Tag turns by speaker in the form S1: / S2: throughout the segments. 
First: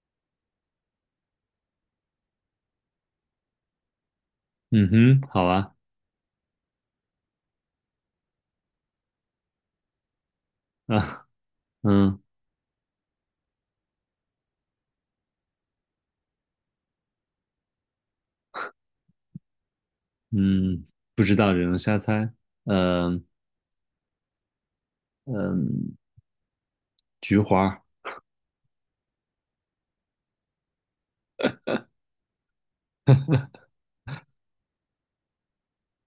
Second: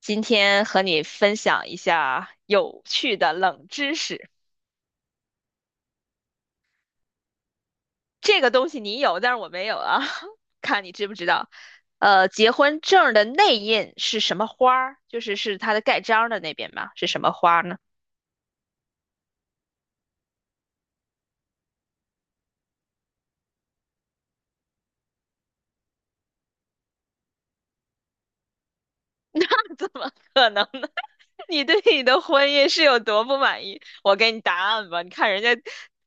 S1: 今天和你分享一下有趣的冷知识。
S2: 嗯哼，好啊，
S1: 这个东西你有，但是我没有啊，看你知不知
S2: 啊，
S1: 道。
S2: 嗯
S1: 结婚证儿的内印是什么花儿？就是它的盖章儿的那边吧，是什么花儿呢？
S2: 嗯，不知道，只能瞎猜。嗯嗯，菊花儿
S1: 你对你的婚姻是有多不满意？我给你答案吧，你看人家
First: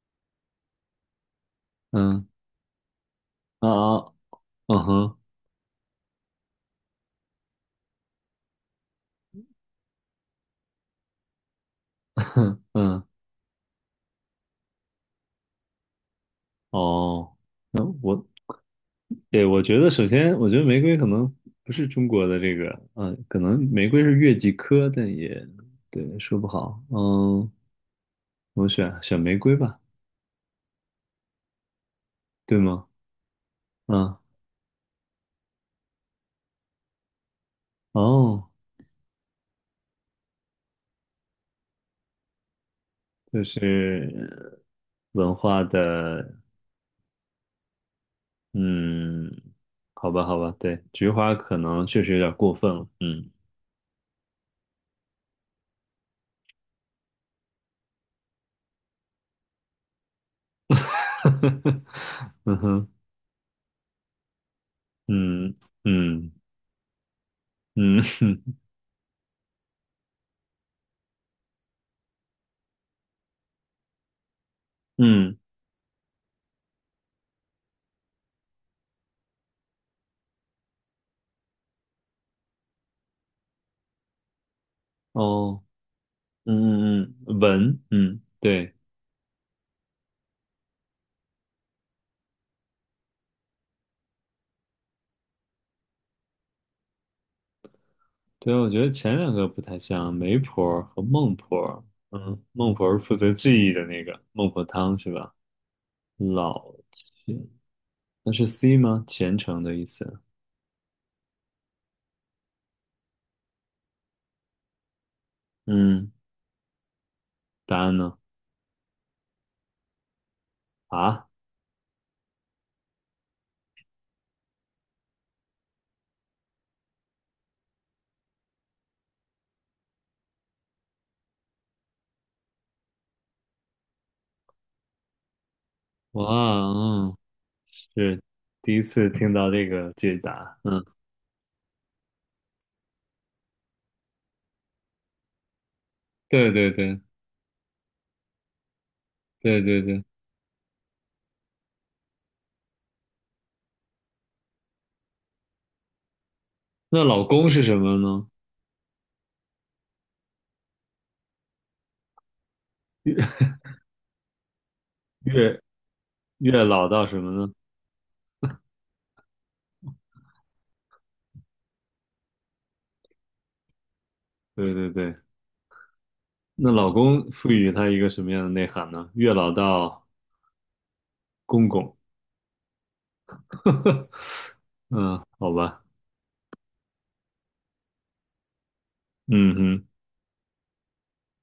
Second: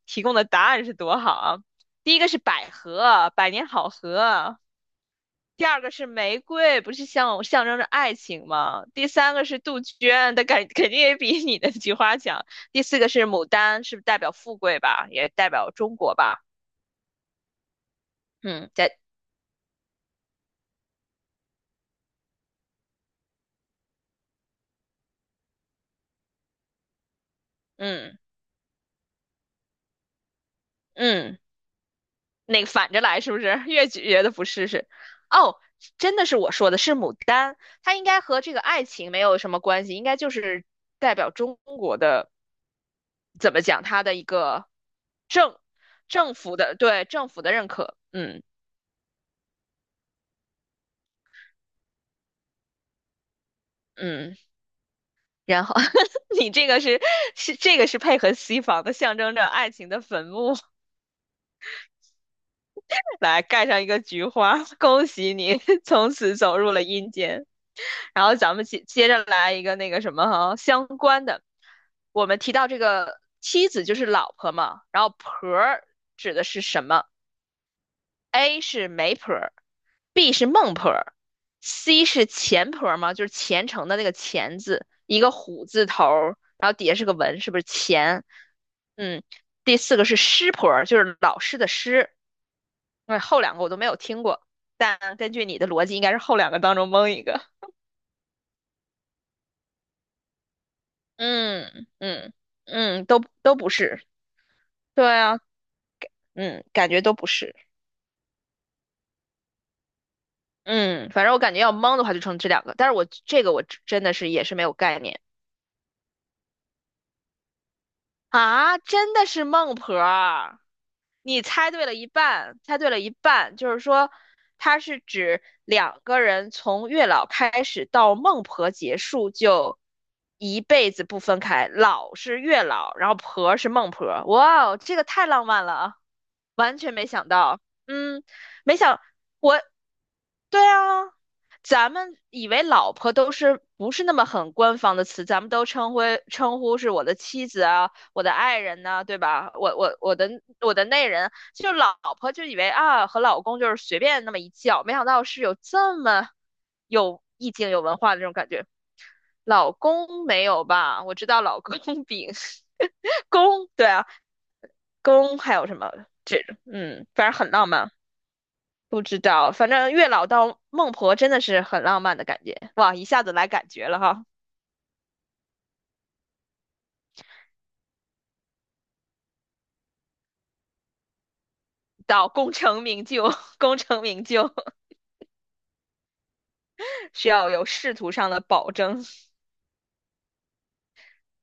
S1: 提供的答案是多好啊。第一
S2: 嗯
S1: 个是百合，百年好
S2: 啊啊，
S1: 合；
S2: 嗯哼，
S1: 第二个是玫瑰，不是象征着爱情吗？第三个是杜鹃，它肯定也比你的菊花强。第四
S2: 嗯
S1: 个是牡丹，是不是代表富贵吧？也代表中国吧？
S2: 哦，那我
S1: 嗯，在
S2: 对，我觉得首先，我觉得玫瑰可能不是中国的这个，可能玫瑰是月季科，但也对，说不好。嗯，
S1: 嗯
S2: 我选玫瑰吧，
S1: 嗯，
S2: 对
S1: 那个
S2: 吗？
S1: 反着来是不是？越
S2: 嗯，
S1: 觉得不是，哦，真的是我说的是牡丹，它应该和
S2: 哦，
S1: 这个爱情没有什么关系，应该就是代表中国的，
S2: 就
S1: 怎么讲，它的一
S2: 是
S1: 个
S2: 文
S1: 政
S2: 化的
S1: 政府的认可，嗯
S2: 嗯，好吧，好吧，对，菊花可能确实有点过分了。嗯，
S1: 嗯。然后 你这个是配合西方的，象征着爱情的坟墓，
S2: 嗯哼，
S1: 来盖上一个菊花，恭喜
S2: 嗯
S1: 你 从
S2: 嗯
S1: 此走入了阴间。
S2: 嗯
S1: 然后咱 们接着来一个那个什么哈相关的，我们提到这个妻子就是老婆嘛，然后
S2: 嗯，
S1: 婆儿指的是什么？A 是媒婆， B 是孟婆儿，C 是钱婆儿吗？就是虔诚的那个虔字，一个
S2: 哦，
S1: 虎字头儿，然后底下
S2: 嗯
S1: 是个
S2: 嗯嗯，
S1: 文，是不是
S2: 文，嗯，
S1: 钱？
S2: 对
S1: 嗯，第四个是师婆儿，就是老师的师。那后两个我都没有听过，但根据你的逻辑，应该是后两个当中蒙一个。
S2: 对，我觉得前两个不太像，媒婆和孟婆。
S1: 嗯嗯
S2: 嗯，孟婆是
S1: 嗯，
S2: 负
S1: 都
S2: 责
S1: 都
S2: 记
S1: 不
S2: 忆的那
S1: 是。
S2: 个孟婆汤
S1: 对
S2: 是吧？
S1: 啊，嗯，
S2: 老
S1: 感觉都不
S2: 钱，
S1: 是。
S2: 那是 C 吗？虔诚的意思。
S1: 嗯，反正我感觉要蒙的话就成这两个，但是我这个我真的是也是没有概念。
S2: 嗯，答案呢？
S1: 啊，真的是孟婆儿。
S2: 啊，
S1: 你猜对了一半，猜对了一半，就是说，它是指两个人从月老开始到孟婆结束，就一辈子不分开。老是月老，然后婆是孟婆。哇哦，这个太浪漫了啊，
S2: 哇，
S1: 完全没
S2: 嗯，
S1: 想到。
S2: 是
S1: 嗯，
S2: 第
S1: 没
S2: 一
S1: 想
S2: 次听到
S1: 我，
S2: 这个解答。
S1: 对
S2: 嗯。
S1: 啊，咱们以为老婆都是不是那么很官方的词，咱们都称呼
S2: 对
S1: 称
S2: 对
S1: 呼是
S2: 对
S1: 我的妻子啊，我的爱人呢，对吧？
S2: 对对对，
S1: 我的内人，就老婆就以为啊和老公就是随便那么一叫，没想到是有这么
S2: 那
S1: 有
S2: 老公
S1: 意
S2: 是
S1: 境、
S2: 什
S1: 有文
S2: 么
S1: 化的这
S2: 呢？
S1: 种感觉。老公没有吧？我知道老公饼 公，对啊，公还
S2: 月
S1: 有什么这
S2: 月老到
S1: 嗯，
S2: 什
S1: 反
S2: 么
S1: 正很
S2: 呢？
S1: 浪漫。不知道，反正月老到孟婆真的是很浪漫的感觉，哇，一下子来感觉了哈。
S2: 对对对，那老公赋予他一个什么样的内涵呢？月老到公公，
S1: 到功成名就，功 成名就
S2: 嗯，好吧，
S1: 需要有仕途上的保证。
S2: 嗯哼，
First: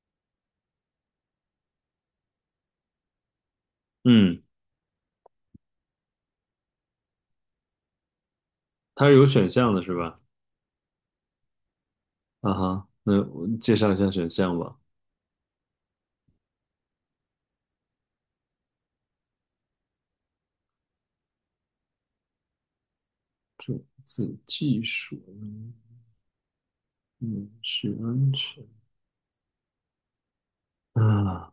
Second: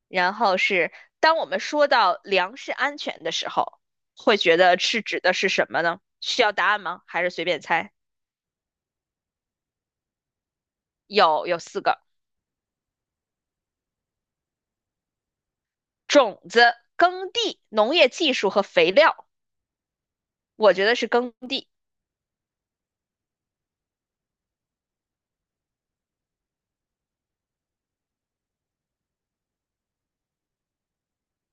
S1: 然后是当我们说到粮食安全的时候，会
S2: 嗯，
S1: 觉得是指的是什么呢？需要答案吗？还是随便猜？
S2: 它是有选项的是吧？
S1: 有四个：
S2: 啊哈，那我介绍一下选项吧。
S1: 种子、耕地、农业技术和肥料。我觉得是耕地。
S2: 种子技术，嗯，是安全啊，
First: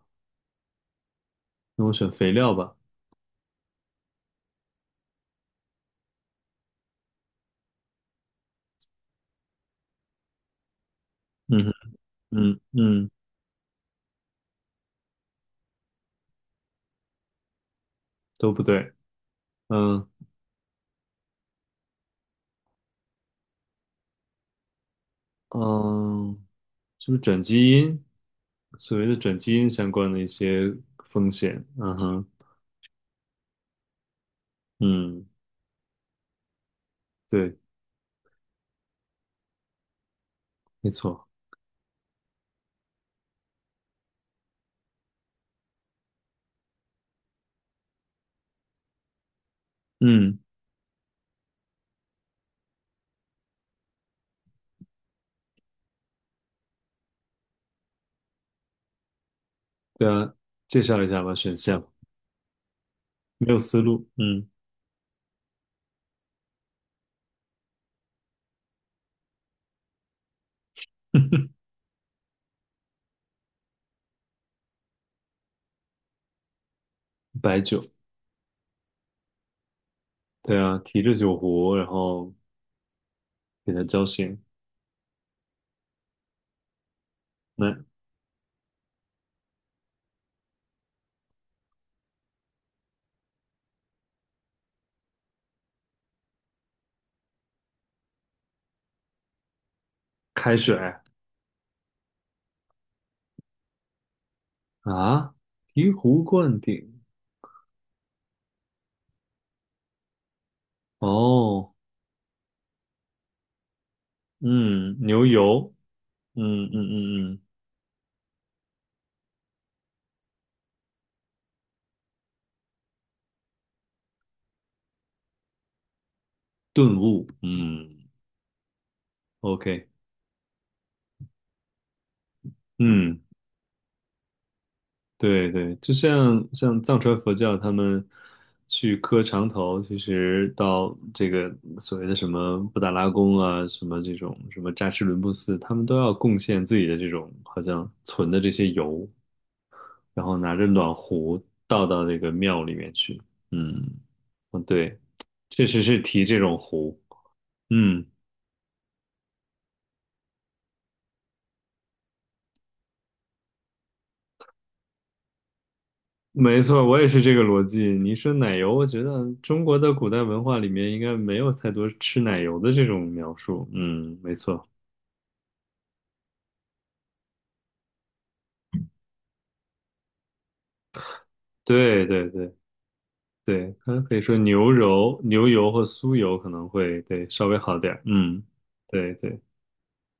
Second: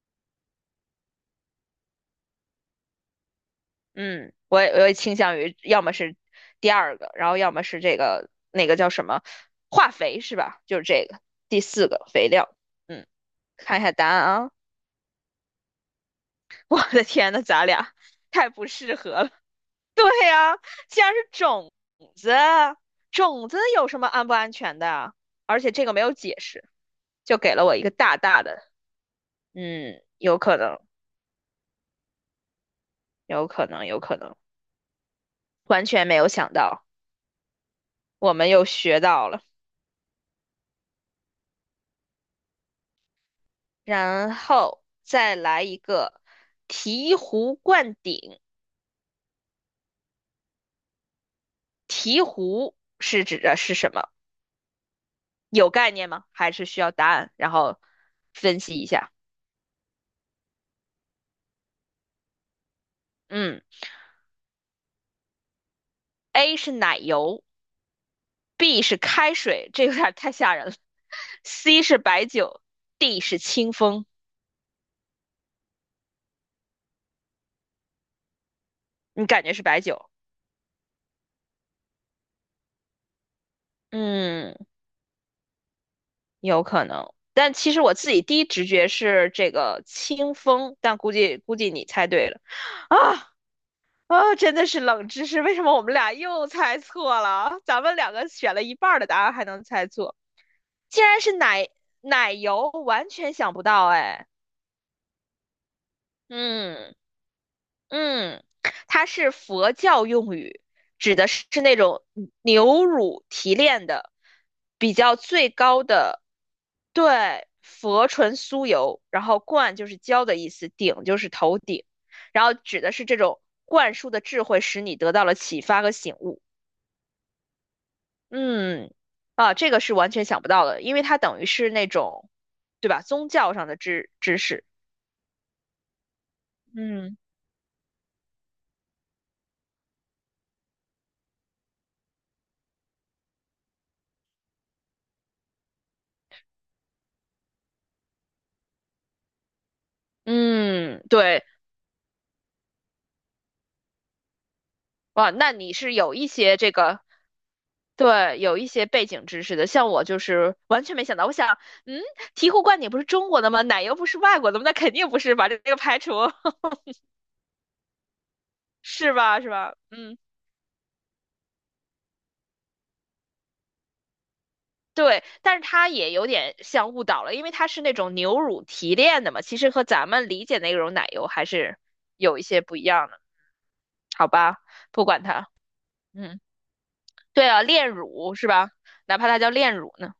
S2: 那我选肥料吧。
S1: 嗯，我也倾向于要么是第二个，然后要么是这个那个叫什么化肥是吧？就是这个第
S2: 嗯哼
S1: 四个肥料。
S2: 嗯
S1: 嗯，
S2: 嗯，
S1: 看一下答案啊！我的天呐，咱俩太
S2: 都不
S1: 不
S2: 对，
S1: 适合了。对
S2: 嗯
S1: 呀，既然是种子，种子有什么安不安全的啊？而且这个没有解
S2: 嗯。
S1: 释，
S2: 是不是
S1: 就
S2: 转
S1: 给了
S2: 基
S1: 我一个
S2: 因？
S1: 大大的，
S2: 所谓的转基因相
S1: 嗯，
S2: 关的一
S1: 有可
S2: 些
S1: 能，
S2: 风险，嗯哼，
S1: 有可能，有可能，
S2: 嗯，
S1: 完全没有想到，
S2: 对，
S1: 我们又学到了。
S2: 没错，
S1: 然后再来一个醍醐灌顶，
S2: 嗯，
S1: 醍醐是指的是什么？有概念吗？还是需要答案？然后分析一下。
S2: 对啊，介绍一下吧，选项没有
S1: 嗯
S2: 思路，嗯，
S1: ，A 是奶油。B 是开水，这有点太吓人了。C 是白酒，D 是清风。
S2: 白酒，
S1: 你感觉是白酒？
S2: 对啊，提着酒壶，然后给它浇醒，
S1: 嗯，有可能。但其实
S2: 那
S1: 我自己第一直觉是这个清风，但估计你猜对了。啊啊，真的是冷知识，为什么我们俩又猜错了啊？咱们两个选了一半儿的答案还能猜错，
S2: 开水
S1: 竟然是奶油，完全想不到哎。
S2: 啊，醍醐灌
S1: 嗯。
S2: 顶，
S1: 嗯，它是佛教用语，指的是
S2: 哦，
S1: 那种牛乳提炼的比
S2: 嗯，
S1: 较
S2: 牛
S1: 最
S2: 油，
S1: 高的，
S2: 嗯嗯嗯嗯，
S1: 对，佛纯酥油，然后冠就是浇的意思，顶就是头顶，然后指的是这种灌输的智慧，使你得到了启发和醒悟。
S2: 顿悟，嗯
S1: 嗯，啊，这个
S2: ，OK，
S1: 是完全想不到的，因为它等于是那种，对吧？
S2: 嗯。
S1: 宗教上的知识。
S2: 对对，就像藏
S1: 嗯。
S2: 传佛教，他们去磕长头，其实到这个所谓的什么布达拉宫啊，什么这种什么扎什伦布寺，他们都要贡献自己的这种好像存的这些油，然后拿着暖
S1: 嗯，
S2: 壶
S1: 对，
S2: 倒到那个庙里面去。嗯，嗯，对，
S1: 哇，那
S2: 确
S1: 你
S2: 实
S1: 是
S2: 是
S1: 有
S2: 提
S1: 一
S2: 这种
S1: 些这
S2: 壶。
S1: 个，
S2: 嗯。
S1: 对，有一些背景知识的。像我就是完全没想到，我想，嗯，醍醐灌顶不是中国的吗？奶油不是外国的吗？那肯定不是吧，这个排除
S2: 没错，我也是这个逻辑。你一说奶油，我觉
S1: 是
S2: 得
S1: 吧？是
S2: 中
S1: 吧？
S2: 国的古
S1: 嗯，
S2: 代文化里面应该没有太多吃奶油的这种描述。嗯，没错，
S1: 对。但是它也有点像误导了，因为它是那种牛乳提炼的嘛，其实和咱们理解那种奶油还是
S2: 对对
S1: 有一
S2: 对
S1: 些不一样的。
S2: 对，它可以
S1: 好
S2: 说
S1: 吧，
S2: 牛
S1: 不
S2: 油、
S1: 管
S2: 牛
S1: 它，
S2: 油或酥油
S1: 嗯，
S2: 可能会对稍
S1: 对
S2: 微
S1: 啊，
S2: 好
S1: 炼
S2: 点儿
S1: 乳
S2: 嗯，
S1: 是吧？
S2: 对
S1: 哪怕它
S2: 对，
S1: 叫炼乳呢，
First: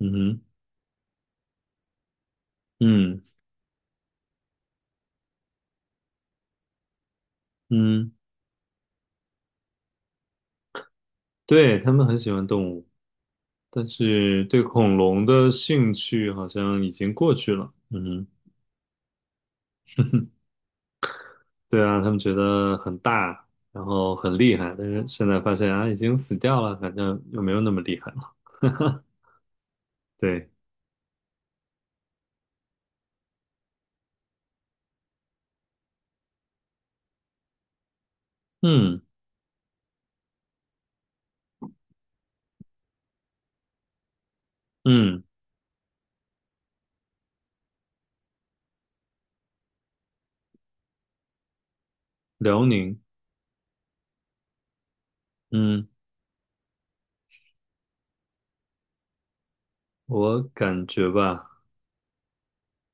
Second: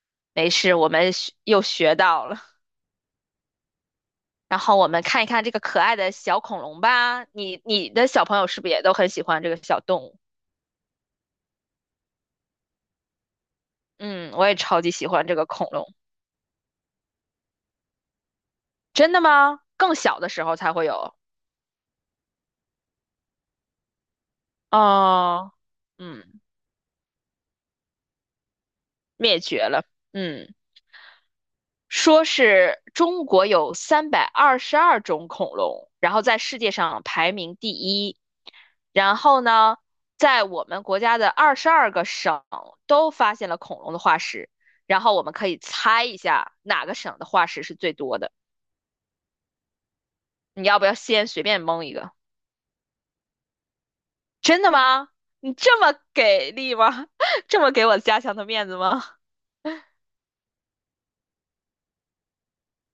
S2: 嗯哼，
S1: 没事，我们又学到了。
S2: 嗯
S1: 然后我们看一看这个可爱的小恐龙吧。你的
S2: 嗯，
S1: 小朋友是不是也都很喜欢这个小动物？
S2: 对，他们很喜欢动物，但
S1: 嗯，
S2: 是
S1: 我也
S2: 对
S1: 超级
S2: 恐
S1: 喜
S2: 龙
S1: 欢这个
S2: 的
S1: 恐
S2: 兴
S1: 龙。
S2: 趣好像已经过去了。嗯哼。
S1: 真的吗？更小的时候才会有
S2: 对啊，他们觉得很大，然后很厉害，但是现在
S1: 哦。
S2: 发现啊，已经
S1: 嗯，
S2: 死掉了，反正又没有那么厉害了。
S1: 灭绝了。
S2: 对，
S1: 嗯，说是中国有322种恐龙，然后在世界上排名第一。
S2: 嗯
S1: 然后呢，在我们国家的22个省都发现了恐龙的化石。然后
S2: 嗯，
S1: 我们可以猜一下哪个省的化石是最多的。你要不要先随便蒙一个？
S2: 辽宁，
S1: 真的吗？你这
S2: 嗯，
S1: 么给力吗？这么给我家乡的面子吗？
S2: 我感觉吧，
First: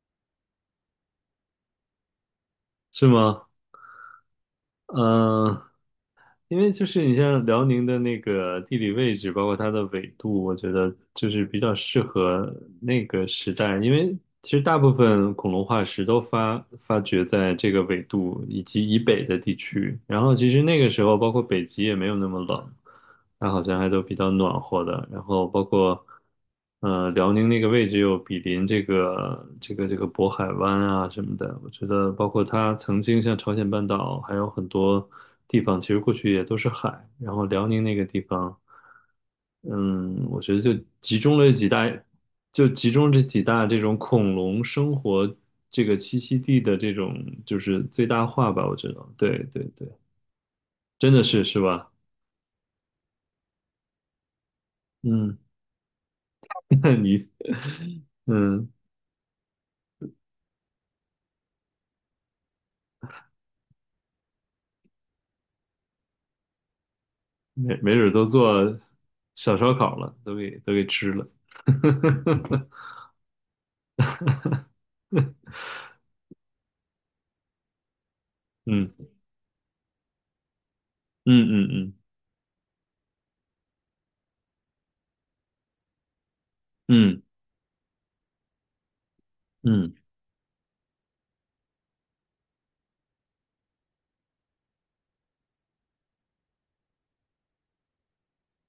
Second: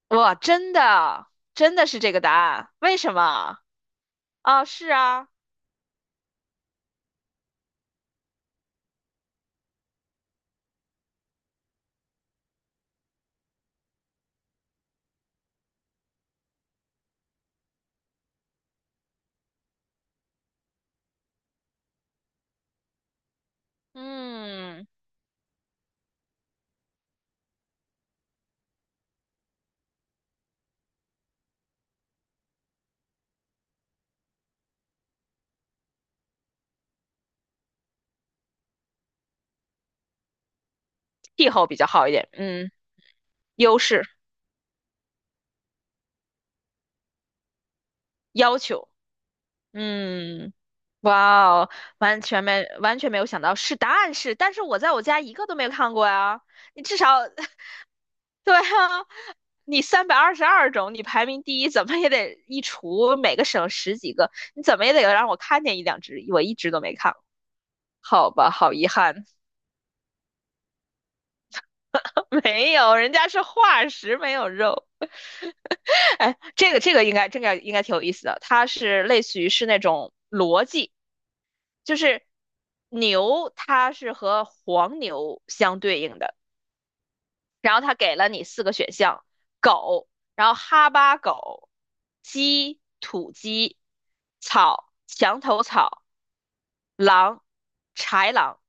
S1: 哇，真的，真的是这个答案？为
S2: 是
S1: 什
S2: 吗？
S1: 么？啊，是啊，
S2: 嗯、因为就是你像辽宁的那个地理位置，包括它的纬度，我觉得就是比较适合那个时代。因为其实大部分恐龙化石都发掘在这个纬度以及以北的地区，然后其实那个时候包括北极也没有那么冷，它好像还都比较暖和
S1: 嗯，
S2: 的。然后包括，辽宁那个位置又比邻这个渤海湾啊什么的。我觉得，包括它曾经像朝鲜半岛，还有很多地方，其实过去也都是海。然后辽宁那个地方，嗯，我觉得就集中
S1: 气
S2: 了
S1: 候
S2: 几
S1: 比
S2: 大，
S1: 较好一点，
S2: 就
S1: 嗯，
S2: 集中这几大这
S1: 优
S2: 种
S1: 势
S2: 恐龙生活这个栖息地的这种就是最大化
S1: 要
S2: 吧。我
S1: 求，
S2: 觉得，对对对，
S1: 嗯，
S2: 真的是
S1: 哇
S2: 是
S1: 哦，
S2: 吧？
S1: 完全没有想到是答案是，但是我在我家一
S2: 嗯，
S1: 个都没有看过呀，你
S2: 那
S1: 至少
S2: 你。
S1: 对啊，
S2: 嗯，
S1: 你322种，你排名第一，怎么也得一除每个省十几个，你怎么也得让我看见一两只，我一只都没看过。
S2: 没准儿都
S1: 好吧，好
S2: 做
S1: 遗憾，
S2: 小烧烤了，都给吃了。
S1: 没有，人家是化石，没有肉。哎，这个这个应该这个应该挺有意思的，它是
S2: 嗯
S1: 类似于是那种逻辑，
S2: 嗯嗯
S1: 就
S2: 嗯
S1: 是牛它是和黄牛相对应的，
S2: 嗯
S1: 然后他给了你四个选项：
S2: 嗯
S1: 狗，然后哈巴狗、鸡、土鸡、草、墙头草、狼、豺狼。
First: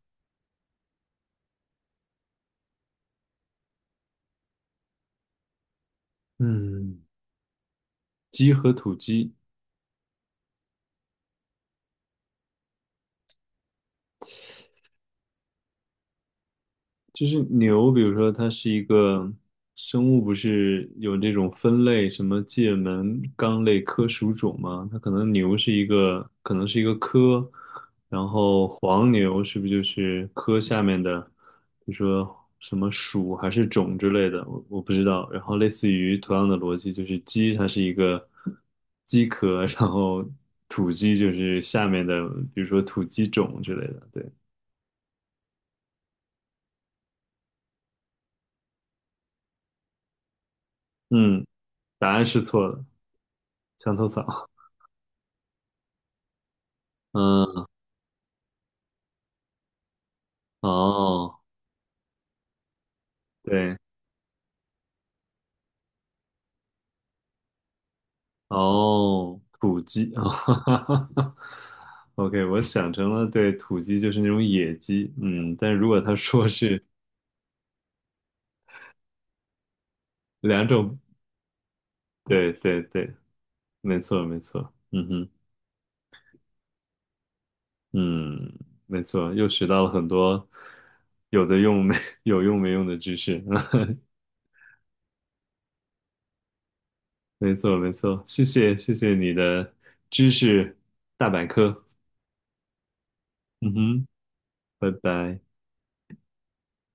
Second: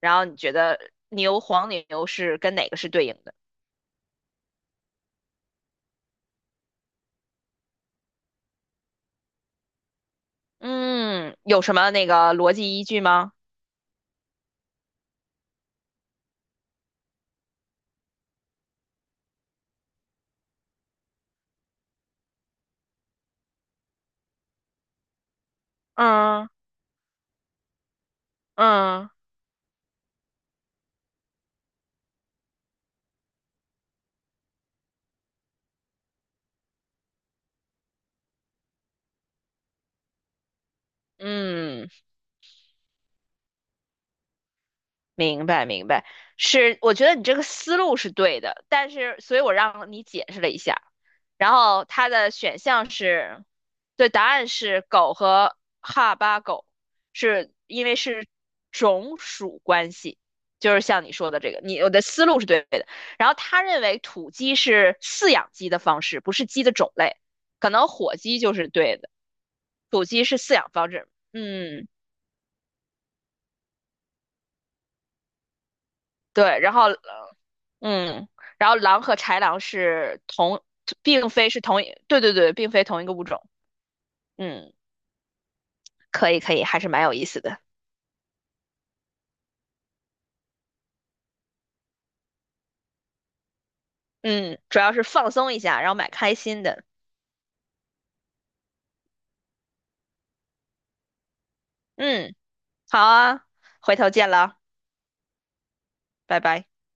S1: 然后你觉得牛、黄牛是跟哪个是对应的？
S2: 嗯，鸡和土鸡，
S1: 嗯，有什么那个逻辑依据吗？
S2: 就是牛，比如说它是一个生物，不是有这种分类，什么界门纲类科属种吗？它可能牛是一个，
S1: 嗯
S2: 可能是一个科，然后
S1: 嗯
S2: 黄牛是不是就是科下面的，比如说什么属还是种之类的，我不知道。然后类似于同样的逻辑，就是鸡它是一个鸡科，然后土鸡就是下
S1: 嗯，
S2: 面的，比如说土鸡种之类的。对，
S1: 明白，明白，是，我觉得你这个思路是对的，但是，所以我让你解释了一下，
S2: 嗯，
S1: 然后它
S2: 答案
S1: 的
S2: 是
S1: 选
S2: 错的，
S1: 项是，
S2: 墙头
S1: 对，答
S2: 草。
S1: 案是狗和哈巴狗，是
S2: 嗯，
S1: 因为是种属关系，就是像你说
S2: 哦，
S1: 的这个，你我的思路是对的。然后他
S2: 对，
S1: 认为土鸡是饲养鸡的方式，不是鸡的种类，可能火鸡就是对的，
S2: 哦，土
S1: 土
S2: 鸡
S1: 鸡
S2: 啊，
S1: 是饲
S2: 哈
S1: 养方式，
S2: 哈哈
S1: 嗯，
S2: OK，我想成了对土鸡就是那种野鸡，嗯，但如果他说
S1: 对，然
S2: 是
S1: 后嗯，然后狼和豺狼是同，
S2: 两种，
S1: 并非是同一，对对
S2: 对
S1: 对，并
S2: 对
S1: 非同一
S2: 对，
S1: 个物种。
S2: 没错没错，
S1: 嗯，
S2: 嗯哼，
S1: 可以可以，还是蛮有意思的。
S2: 嗯，没错，又学到了很多有的用没 有用没用的知识，
S1: 嗯，主要是放松一下，然后蛮开心的。
S2: 没错没错，谢谢你的知识，
S1: 嗯，好啊，
S2: 嗯
S1: 回
S2: 哼，
S1: 头见了，
S2: 拜拜。
S1: 拜拜。